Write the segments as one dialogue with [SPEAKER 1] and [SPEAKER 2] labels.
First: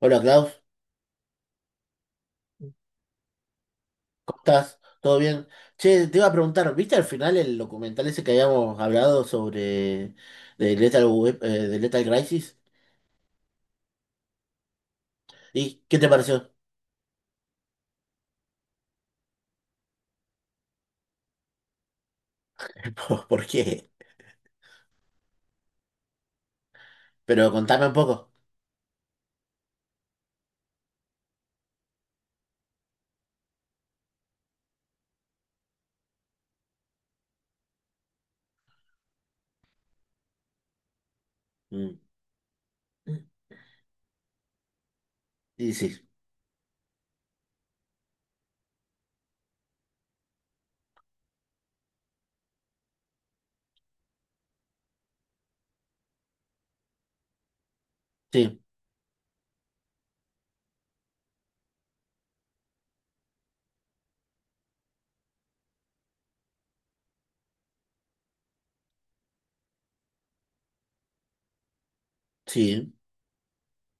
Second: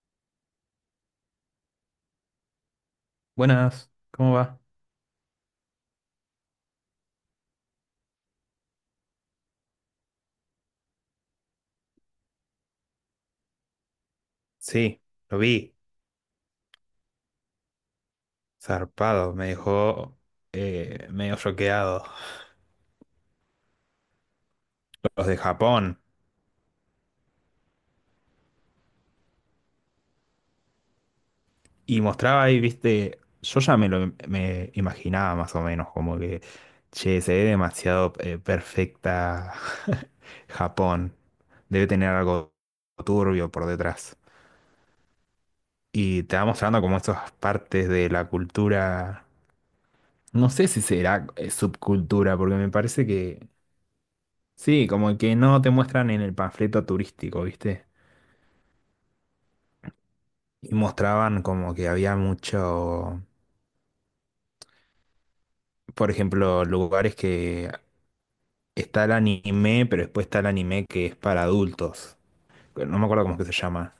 [SPEAKER 1] Hola Klaus,
[SPEAKER 2] Buenas, ¿cómo
[SPEAKER 1] ¿cómo
[SPEAKER 2] va?
[SPEAKER 1] estás? ¿Todo bien? Che, te iba a preguntar, ¿viste al final el documental ese que habíamos hablado sobre de Lethal, de Lethal Crisis?
[SPEAKER 2] Sí, lo vi,
[SPEAKER 1] ¿Y qué te pareció?
[SPEAKER 2] zarpado, me dejó medio choqueado.
[SPEAKER 1] ¿Por qué?
[SPEAKER 2] Los de Japón.
[SPEAKER 1] Pero contame un poco.
[SPEAKER 2] Y mostraba ahí, viste, yo ya me lo me imaginaba más o menos, como que, che, se ve demasiado perfecta Japón. Debe
[SPEAKER 1] Mm.
[SPEAKER 2] tener algo turbio por detrás.
[SPEAKER 1] Y
[SPEAKER 2] Y te va mostrando como esas partes de la cultura, no sé si será subcultura, porque me parece que sí, como que no te muestran en el panfleto turístico, ¿viste?
[SPEAKER 1] sí,
[SPEAKER 2] Y mostraban como que había mucho, por ejemplo, lugares que está el anime, pero después está el anime que es para adultos.
[SPEAKER 1] sí,
[SPEAKER 2] No me acuerdo cómo es que se llama.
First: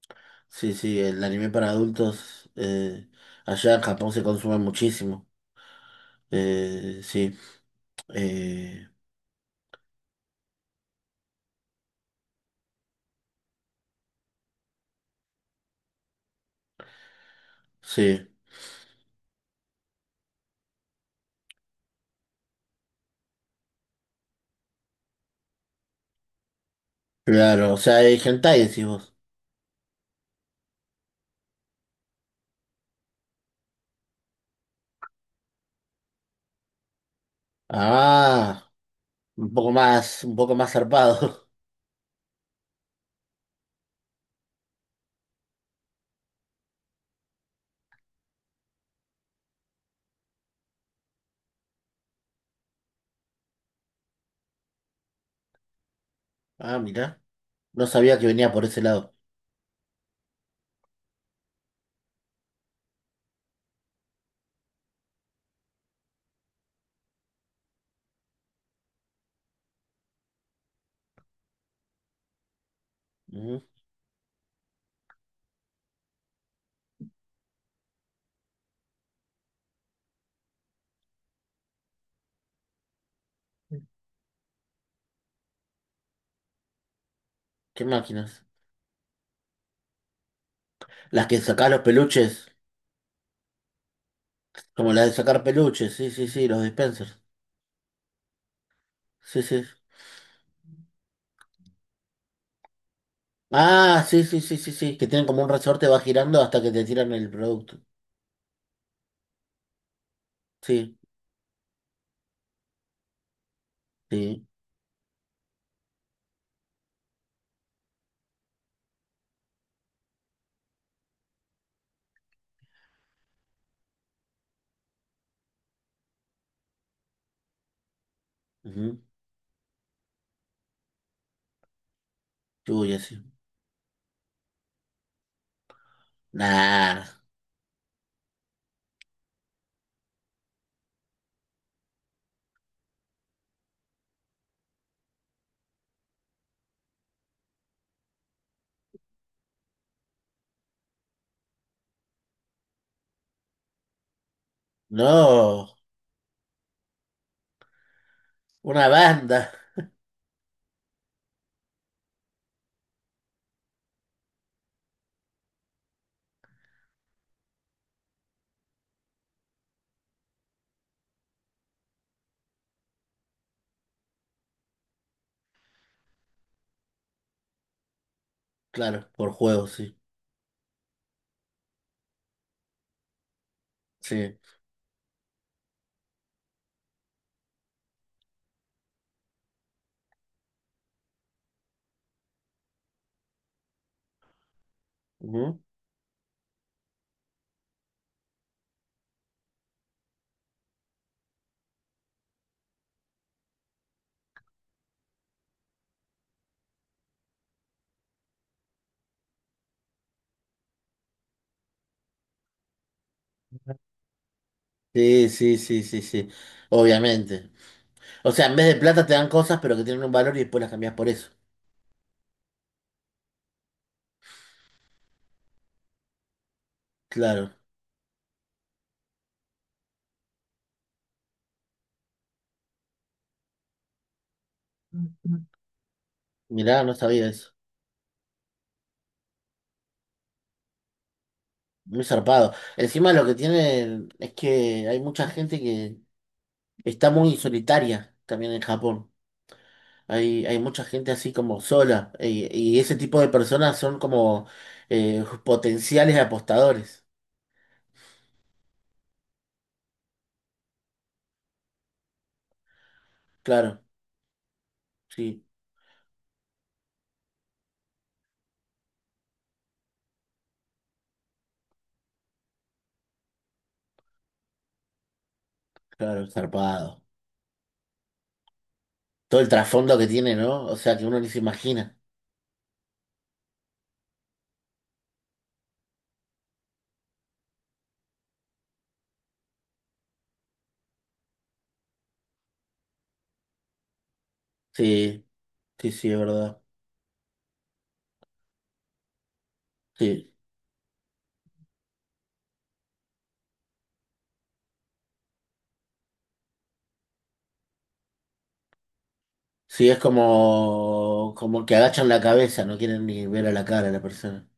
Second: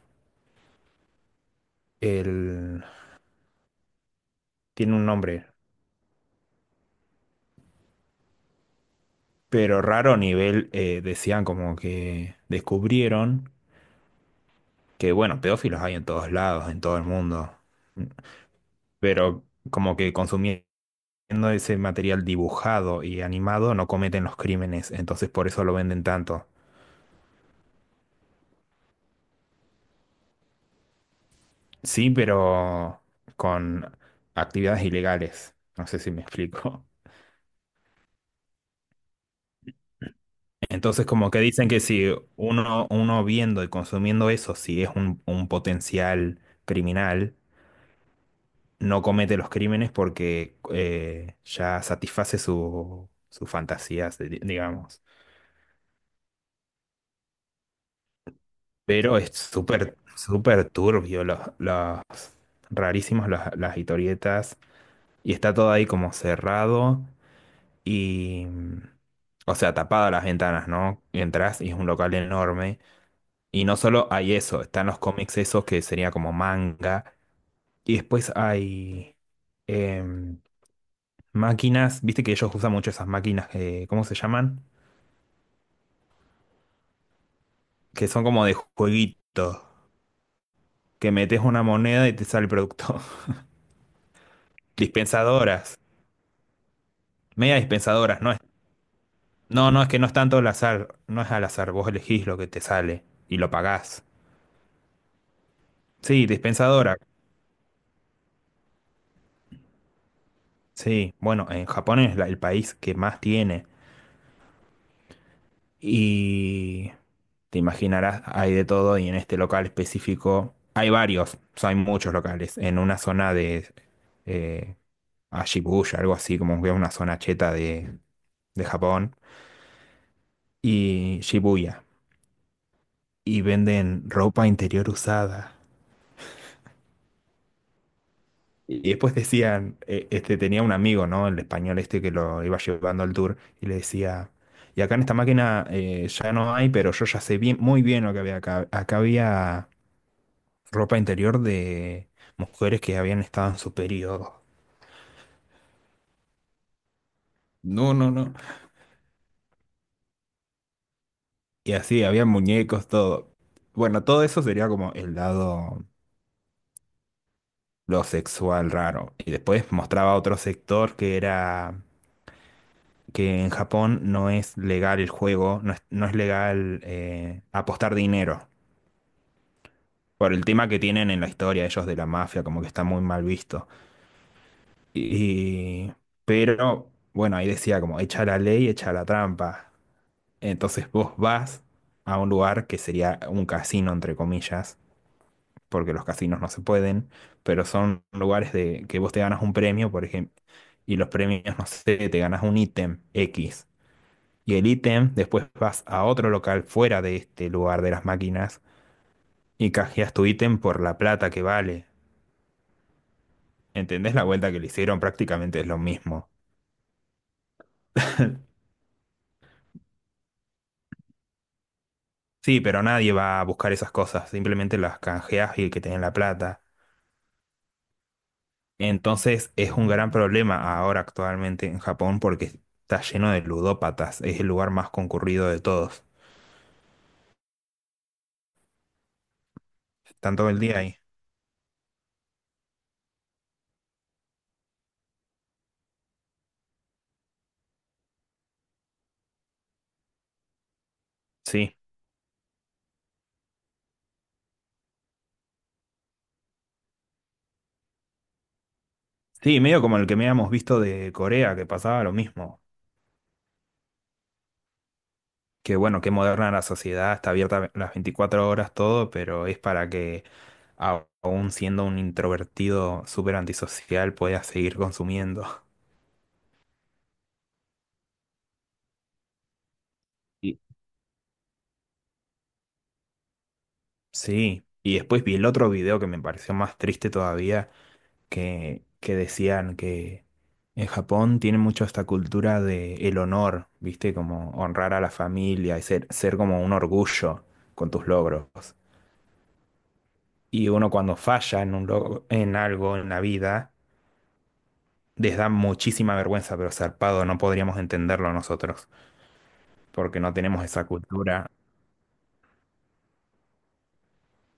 [SPEAKER 1] sí, el anime para adultos
[SPEAKER 2] El...
[SPEAKER 1] allá en Japón se consume
[SPEAKER 2] Tiene un
[SPEAKER 1] muchísimo.
[SPEAKER 2] nombre,
[SPEAKER 1] Sí, eh,
[SPEAKER 2] pero raro a nivel, decían como que descubrieron que, bueno, pedófilos hay en todos lados, en todo el mundo,
[SPEAKER 1] sí,
[SPEAKER 2] pero como que consumían. Siendo ese material dibujado y animado, no cometen los crímenes, entonces por eso lo venden tanto.
[SPEAKER 1] claro, o sea, hay hentai, decís vos.
[SPEAKER 2] Sí, pero con actividades ilegales. No sé si me explico.
[SPEAKER 1] Ah, un poco más
[SPEAKER 2] Entonces, como que
[SPEAKER 1] zarpado.
[SPEAKER 2] dicen que si uno viendo y consumiendo eso, si es un potencial criminal, no comete los crímenes porque ya satisface sus fantasías, digamos.
[SPEAKER 1] Ah, mirá. No sabía que venía por ese lado.
[SPEAKER 2] Pero es súper turbio los rarísimos las historietas. Y está todo ahí como cerrado y, o sea, tapadas las ventanas, ¿no? Y entrás y es un local enorme.
[SPEAKER 1] Ujú.
[SPEAKER 2] Y no solo hay eso, están los cómics esos que sería como manga. Y después hay em, máquinas, viste que ellos usan mucho esas máquinas, que, ¿cómo se llaman?
[SPEAKER 1] ¿Qué
[SPEAKER 2] Que son
[SPEAKER 1] máquinas?
[SPEAKER 2] como de jueguito, que
[SPEAKER 1] Las que
[SPEAKER 2] metes una
[SPEAKER 1] sacás los
[SPEAKER 2] moneda y te sale
[SPEAKER 1] peluches.
[SPEAKER 2] el producto.
[SPEAKER 1] Como las de sacar
[SPEAKER 2] Dispensadoras,
[SPEAKER 1] peluches. Sí, sí, sí, los dispensers.
[SPEAKER 2] media dispensadoras, no es,
[SPEAKER 1] Sí, sí.
[SPEAKER 2] no, no, es que no es tanto al azar, no es al azar, vos elegís lo que te sale y lo pagás.
[SPEAKER 1] Ah, sí, sí, sí, sí, sí. Que tienen como un resorte, va
[SPEAKER 2] Sí,
[SPEAKER 1] girando hasta que te
[SPEAKER 2] dispensadora.
[SPEAKER 1] tiran el producto. Sí,
[SPEAKER 2] Sí, bueno, en Japón es el país que más tiene.
[SPEAKER 1] sí.
[SPEAKER 2] Y te imaginarás, hay de todo y en este local específico hay varios, o sea, hay muchos locales. En una zona de eh, a Shibuya, algo así, como que una zona cheta de
[SPEAKER 1] Ujú.
[SPEAKER 2] Japón. Y Shibuya.
[SPEAKER 1] Uy, así.
[SPEAKER 2] Y venden ropa interior usada.
[SPEAKER 1] Nah.
[SPEAKER 2] Y después decían, este tenía un amigo, ¿no? El español este que lo iba llevando al tour y le decía, y acá en esta máquina ya no hay, pero yo ya sé bien, muy bien lo que había acá. Acá había ropa interior de mujeres que habían estado en su periodo.
[SPEAKER 1] No.
[SPEAKER 2] No, no, no.
[SPEAKER 1] Una banda.
[SPEAKER 2] Y así, había muñecos, todo. Bueno, todo eso sería como el lado, lo sexual raro. Y después mostraba otro sector que era que en Japón no es legal el juego, no es, no es legal apostar dinero.
[SPEAKER 1] Claro, por juego, sí.
[SPEAKER 2] Por el tema que tienen en la historia ellos de la mafia, como que está muy mal visto.
[SPEAKER 1] Sí.
[SPEAKER 2] Y, pero, bueno, ahí decía como, echa la ley, echa la trampa. Entonces vos vas a un lugar que sería un casino, entre comillas,
[SPEAKER 1] Ujú.
[SPEAKER 2] porque los casinos no se pueden, pero son lugares de que vos te ganas un premio, por ejemplo, y los premios, no sé, te ganas un ítem X. Y el ítem, después vas a otro local fuera de este lugar de las máquinas y canjeas tu ítem por la plata que vale. ¿Entendés la vuelta que le hicieron?
[SPEAKER 1] Sí, sí,
[SPEAKER 2] Prácticamente es lo
[SPEAKER 1] sí, sí, sí.
[SPEAKER 2] mismo.
[SPEAKER 1] Obviamente. O sea, en vez de plata te dan cosas, pero que tienen un valor y después las cambias por eso.
[SPEAKER 2] Sí, pero nadie va a buscar esas cosas, simplemente las canjeas y el que tiene la plata.
[SPEAKER 1] Claro.
[SPEAKER 2] Entonces es un gran problema ahora actualmente en Japón porque está lleno de ludópatas, es el lugar más concurrido de todos.
[SPEAKER 1] Mirá, no sabía eso.
[SPEAKER 2] Están todo el día ahí.
[SPEAKER 1] Muy zarpado. Encima lo que tiene es que hay mucha gente que está muy solitaria también en Japón. Hay mucha gente así como
[SPEAKER 2] Sí,
[SPEAKER 1] sola. Y ese tipo de personas son como potenciales apostadores.
[SPEAKER 2] sí, medio como el que habíamos visto de Corea, que pasaba lo mismo.
[SPEAKER 1] Claro, sí,
[SPEAKER 2] Que bueno, qué moderna la sociedad, está abierta las 24 horas todo, pero es para que aún siendo un introvertido súper antisocial puedas seguir consumiendo.
[SPEAKER 1] claro, zarpado. Todo el trasfondo que tiene,
[SPEAKER 2] Y
[SPEAKER 1] ¿no? O sea, que uno ni se imagina.
[SPEAKER 2] sí, y después vi el otro video que me pareció más triste todavía, que decían que en Japón tienen mucho esta cultura de el honor, ¿viste? Como honrar a la
[SPEAKER 1] Sí,
[SPEAKER 2] familia y
[SPEAKER 1] sí,
[SPEAKER 2] ser,
[SPEAKER 1] sí, es
[SPEAKER 2] ser
[SPEAKER 1] verdad.
[SPEAKER 2] como un orgullo con tus logros.
[SPEAKER 1] Sí,
[SPEAKER 2] Y uno cuando falla en un logro, en algo en la vida, les da muchísima vergüenza, pero zarpado, no podríamos entenderlo nosotros,
[SPEAKER 1] sí, es
[SPEAKER 2] porque no tenemos esa
[SPEAKER 1] como,
[SPEAKER 2] cultura.
[SPEAKER 1] como que agachan la cabeza, no quieren ni ver a la cara a la persona.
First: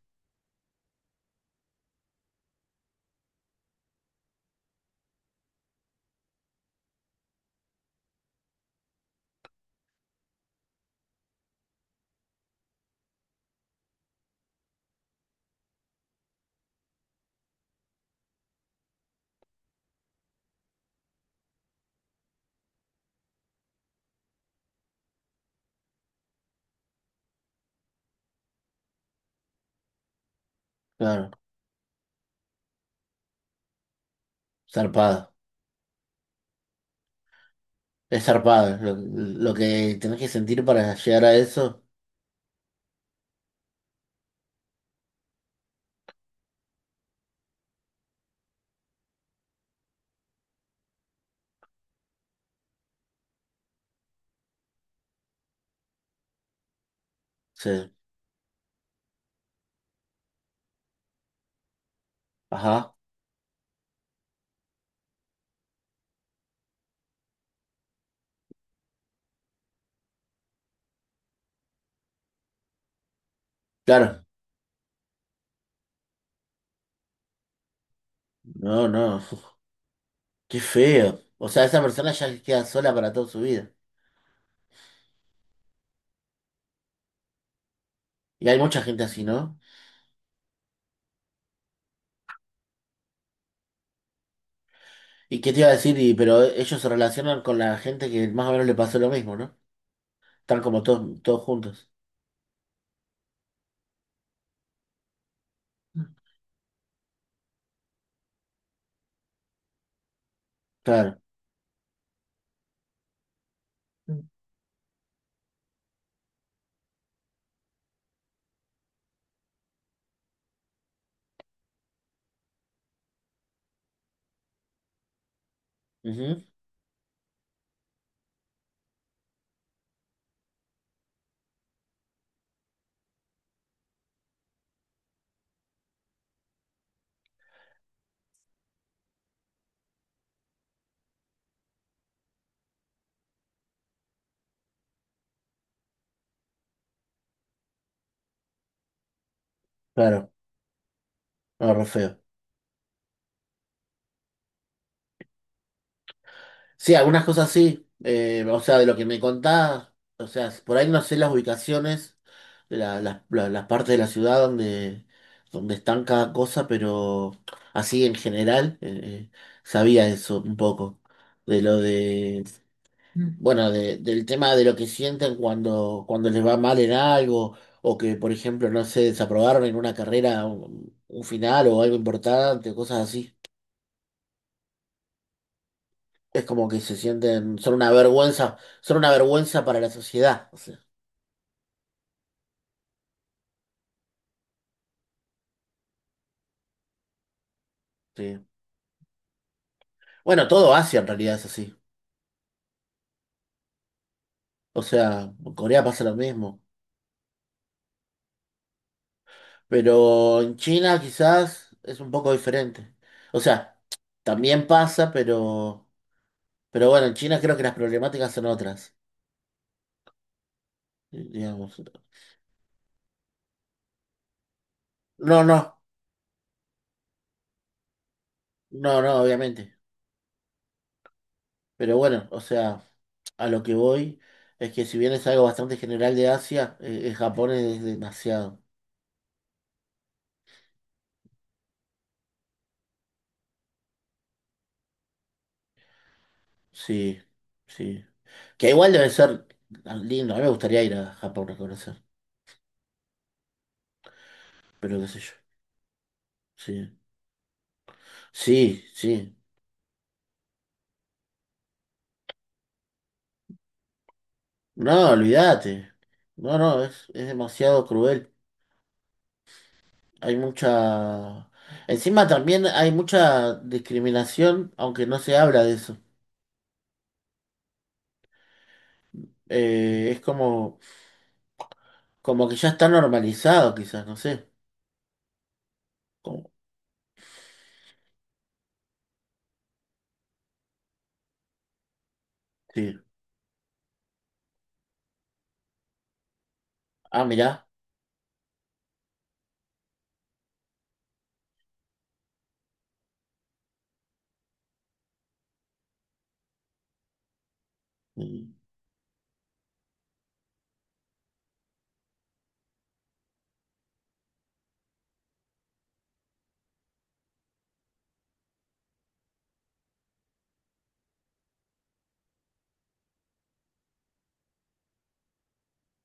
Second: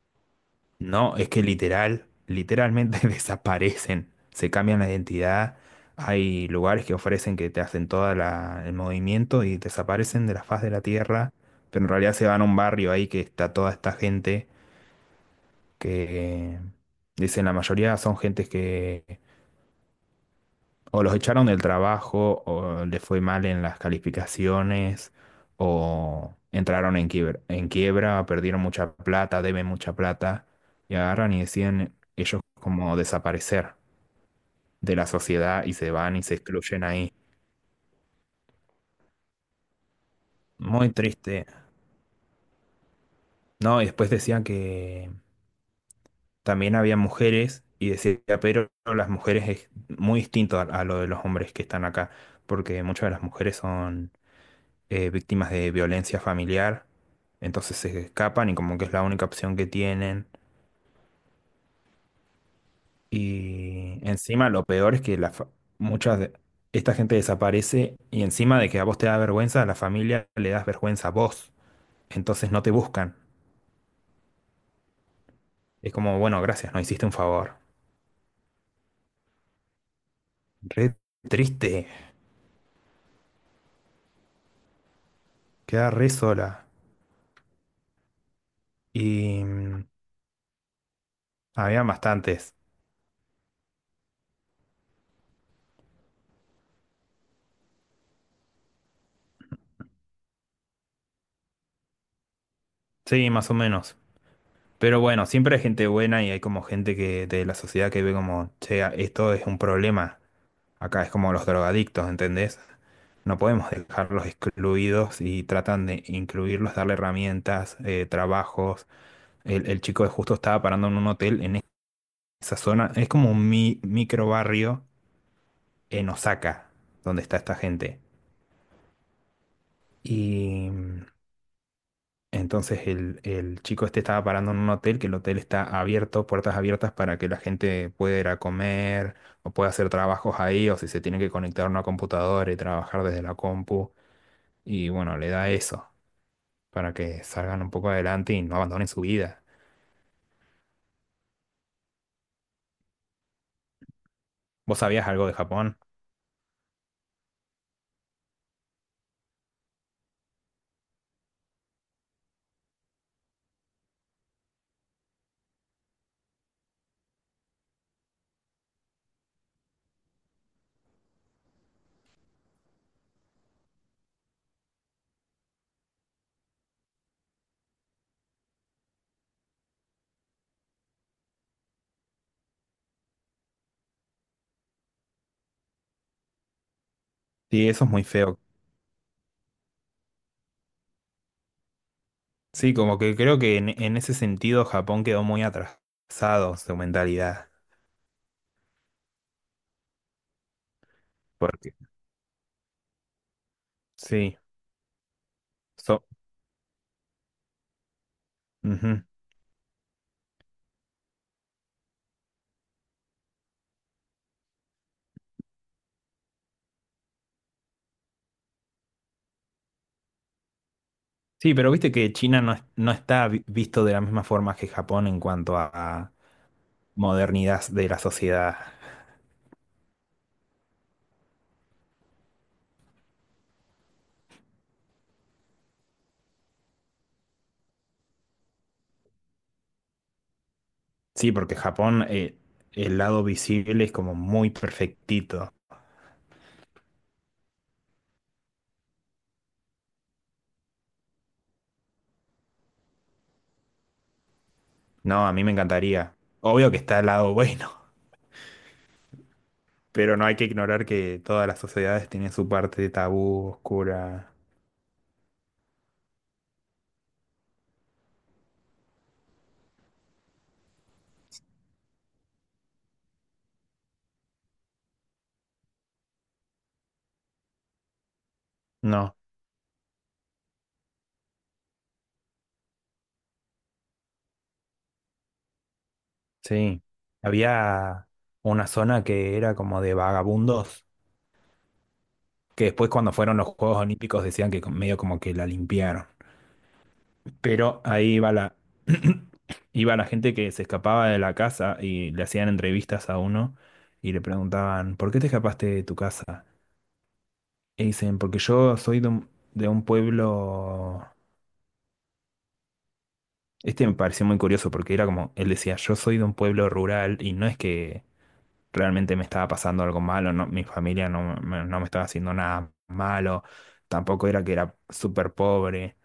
[SPEAKER 2] No, es que literal, literalmente desaparecen, se cambian la identidad. Hay lugares que ofrecen que te hacen todo el movimiento y desaparecen de la faz de la tierra, pero en realidad se van a un barrio ahí que está toda esta gente que, dicen, la mayoría son gentes que o los echaron del trabajo, o les fue mal en las calificaciones, o entraron en quiebra, perdieron mucha plata, deben mucha plata, y
[SPEAKER 1] Claro,
[SPEAKER 2] agarran y deciden ellos como desaparecer de la
[SPEAKER 1] zarpado.
[SPEAKER 2] sociedad y se van y se excluyen ahí.
[SPEAKER 1] Es zarpado, lo que tenés que sentir
[SPEAKER 2] Muy
[SPEAKER 1] para llegar a
[SPEAKER 2] triste.
[SPEAKER 1] eso.
[SPEAKER 2] No, y después decían que también había mujeres, y decía, pero las mujeres es muy distinto a lo de los hombres que están acá, porque muchas de las mujeres son víctimas de violencia familiar, entonces
[SPEAKER 1] Sí.
[SPEAKER 2] se escapan y como que es la única opción que tienen.
[SPEAKER 1] Ajá.
[SPEAKER 2] Y encima lo peor es que muchas de esta gente desaparece y encima de que a vos te da vergüenza, a la familia le das vergüenza a vos, entonces no te buscan.
[SPEAKER 1] Claro.
[SPEAKER 2] Es como, bueno, gracias, no hiciste un favor.
[SPEAKER 1] No, no. Uf, qué
[SPEAKER 2] Re
[SPEAKER 1] feo. O sea,
[SPEAKER 2] triste,
[SPEAKER 1] esa persona ya queda sola para toda su vida.
[SPEAKER 2] queda re sola.
[SPEAKER 1] Y hay mucha gente así,
[SPEAKER 2] Y
[SPEAKER 1] ¿no?
[SPEAKER 2] había bastantes,
[SPEAKER 1] ¿Y qué te iba a decir? Y pero ellos se relacionan con la gente que más o menos le pasó lo mismo, ¿no? Están como todos, todos juntos.
[SPEAKER 2] sí, más o menos. Pero bueno, siempre hay gente buena y hay como gente que de la sociedad que ve como, che, esto es un problema. Acá es
[SPEAKER 1] Claro.
[SPEAKER 2] como los drogadictos, ¿entendés? No podemos dejarlos excluidos y tratan de incluirlos, darle herramientas, trabajos. El chico de justo estaba parando en un hotel en esa zona. Es como un micro barrio en
[SPEAKER 1] Ujú,
[SPEAKER 2] Osaka, donde está esta gente. Y entonces el chico este estaba parando en un hotel, que el hotel está abierto, puertas abiertas para que la gente pueda ir a comer o pueda hacer trabajos ahí, o si se tiene que conectar a una computadora y trabajar desde la compu. Y bueno, le da eso para que salgan un poco adelante y no abandonen su vida.
[SPEAKER 1] claro. No, re feo.
[SPEAKER 2] ¿Vos sabías algo de Japón?
[SPEAKER 1] Sí, algunas cosas sí. O sea, de lo que me contás, o sea, por ahí no sé las ubicaciones, las partes de la ciudad donde, donde están cada cosa, pero así en general sabía eso un poco. De lo de, bueno, del tema de lo que sienten cuando, cuando les va mal en algo, o que, por ejemplo, no se desaprobaron en una carrera un final o algo importante, cosas así. Es como que se sienten,
[SPEAKER 2] Sí, eso es muy feo.
[SPEAKER 1] son una vergüenza para la sociedad. O sea,
[SPEAKER 2] Sí, como que creo que en ese sentido Japón quedó muy atrasado su mentalidad.
[SPEAKER 1] sí. Bueno, todo Asia en realidad es así.
[SPEAKER 2] Porque sí,
[SPEAKER 1] O sea, en Corea
[SPEAKER 2] so-
[SPEAKER 1] pasa lo mismo.
[SPEAKER 2] ujú.
[SPEAKER 1] Pero en China quizás es un poco diferente. O sea, también pasa, pero bueno, en China creo que las problemáticas son otras,
[SPEAKER 2] Sí, pero
[SPEAKER 1] digamos.
[SPEAKER 2] viste que China no, no está visto de la misma forma que Japón en
[SPEAKER 1] No,
[SPEAKER 2] cuanto
[SPEAKER 1] no,
[SPEAKER 2] a modernidad de la sociedad.
[SPEAKER 1] no, no, obviamente. Pero bueno, o sea, a lo que voy es que si bien es algo bastante general de Asia, Japón es demasiado.
[SPEAKER 2] Sí, porque Japón, el lado visible es como muy perfectito.
[SPEAKER 1] Sí, sí. Que igual debe ser lindo. A mí me gustaría ir a Japón a conocer. Pero qué sé
[SPEAKER 2] No,
[SPEAKER 1] yo.
[SPEAKER 2] a mí me encantaría. Obvio que
[SPEAKER 1] Sí.
[SPEAKER 2] está el lado bueno,
[SPEAKER 1] Sí, sí.
[SPEAKER 2] pero no hay que ignorar que todas las sociedades tienen su parte tabú, oscura.
[SPEAKER 1] No, olvídate. No, no, es demasiado cruel. Hay mucha... Encima también hay mucha discriminación, aunque no se habla de eso.
[SPEAKER 2] No,
[SPEAKER 1] Es como, como que ya está normalizado, quizás, no sé. Como-
[SPEAKER 2] sí. Había una zona que era como de vagabundos, que después
[SPEAKER 1] sí.
[SPEAKER 2] cuando fueron los Juegos Olímpicos decían que medio como que la limpiaron.
[SPEAKER 1] Ah, mirá.
[SPEAKER 2] Pero ahí iba la, iba la gente que se escapaba de la casa y le hacían entrevistas a uno y le preguntaban, ¿por qué te escapaste de tu casa? Y dicen, porque
[SPEAKER 1] Mm,
[SPEAKER 2] yo soy de un pueblo. Este me pareció muy curioso porque era como, él decía, yo soy de un pueblo rural y no es que realmente me estaba pasando algo malo, no, mi familia no me, no me estaba haciendo nada malo, tampoco era que era súper pobre,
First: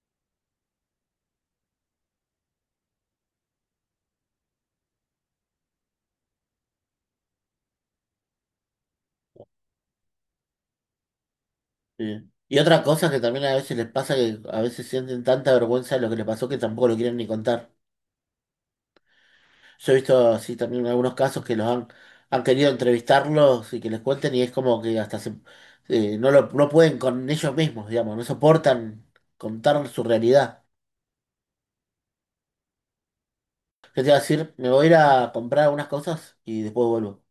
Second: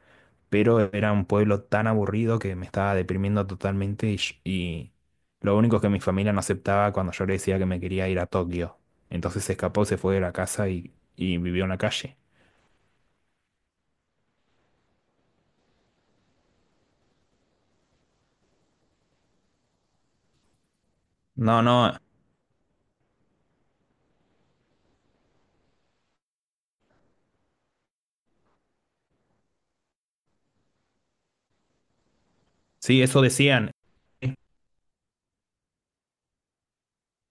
[SPEAKER 2] pero era un pueblo tan aburrido que me estaba deprimiendo totalmente y, y lo único que mi familia no aceptaba cuando yo le decía que me quería ir a Tokio. Entonces se escapó, se fue de la casa y vivió en la calle.
[SPEAKER 1] sí. Y otra cosa que también a veces les pasa que a veces sienten tanta vergüenza de lo que les pasó que tampoco lo quieren ni contar. Yo he visto así también algunos casos que
[SPEAKER 2] No,
[SPEAKER 1] los han,
[SPEAKER 2] no,
[SPEAKER 1] han querido entrevistarlos y que les cuenten y es como que hasta se- no lo, no pueden con ellos mismos, digamos, no soportan contar su realidad.
[SPEAKER 2] sí, eso decían.
[SPEAKER 1] Yo te iba a decir, me voy a ir a comprar algunas cosas y después vuelvo.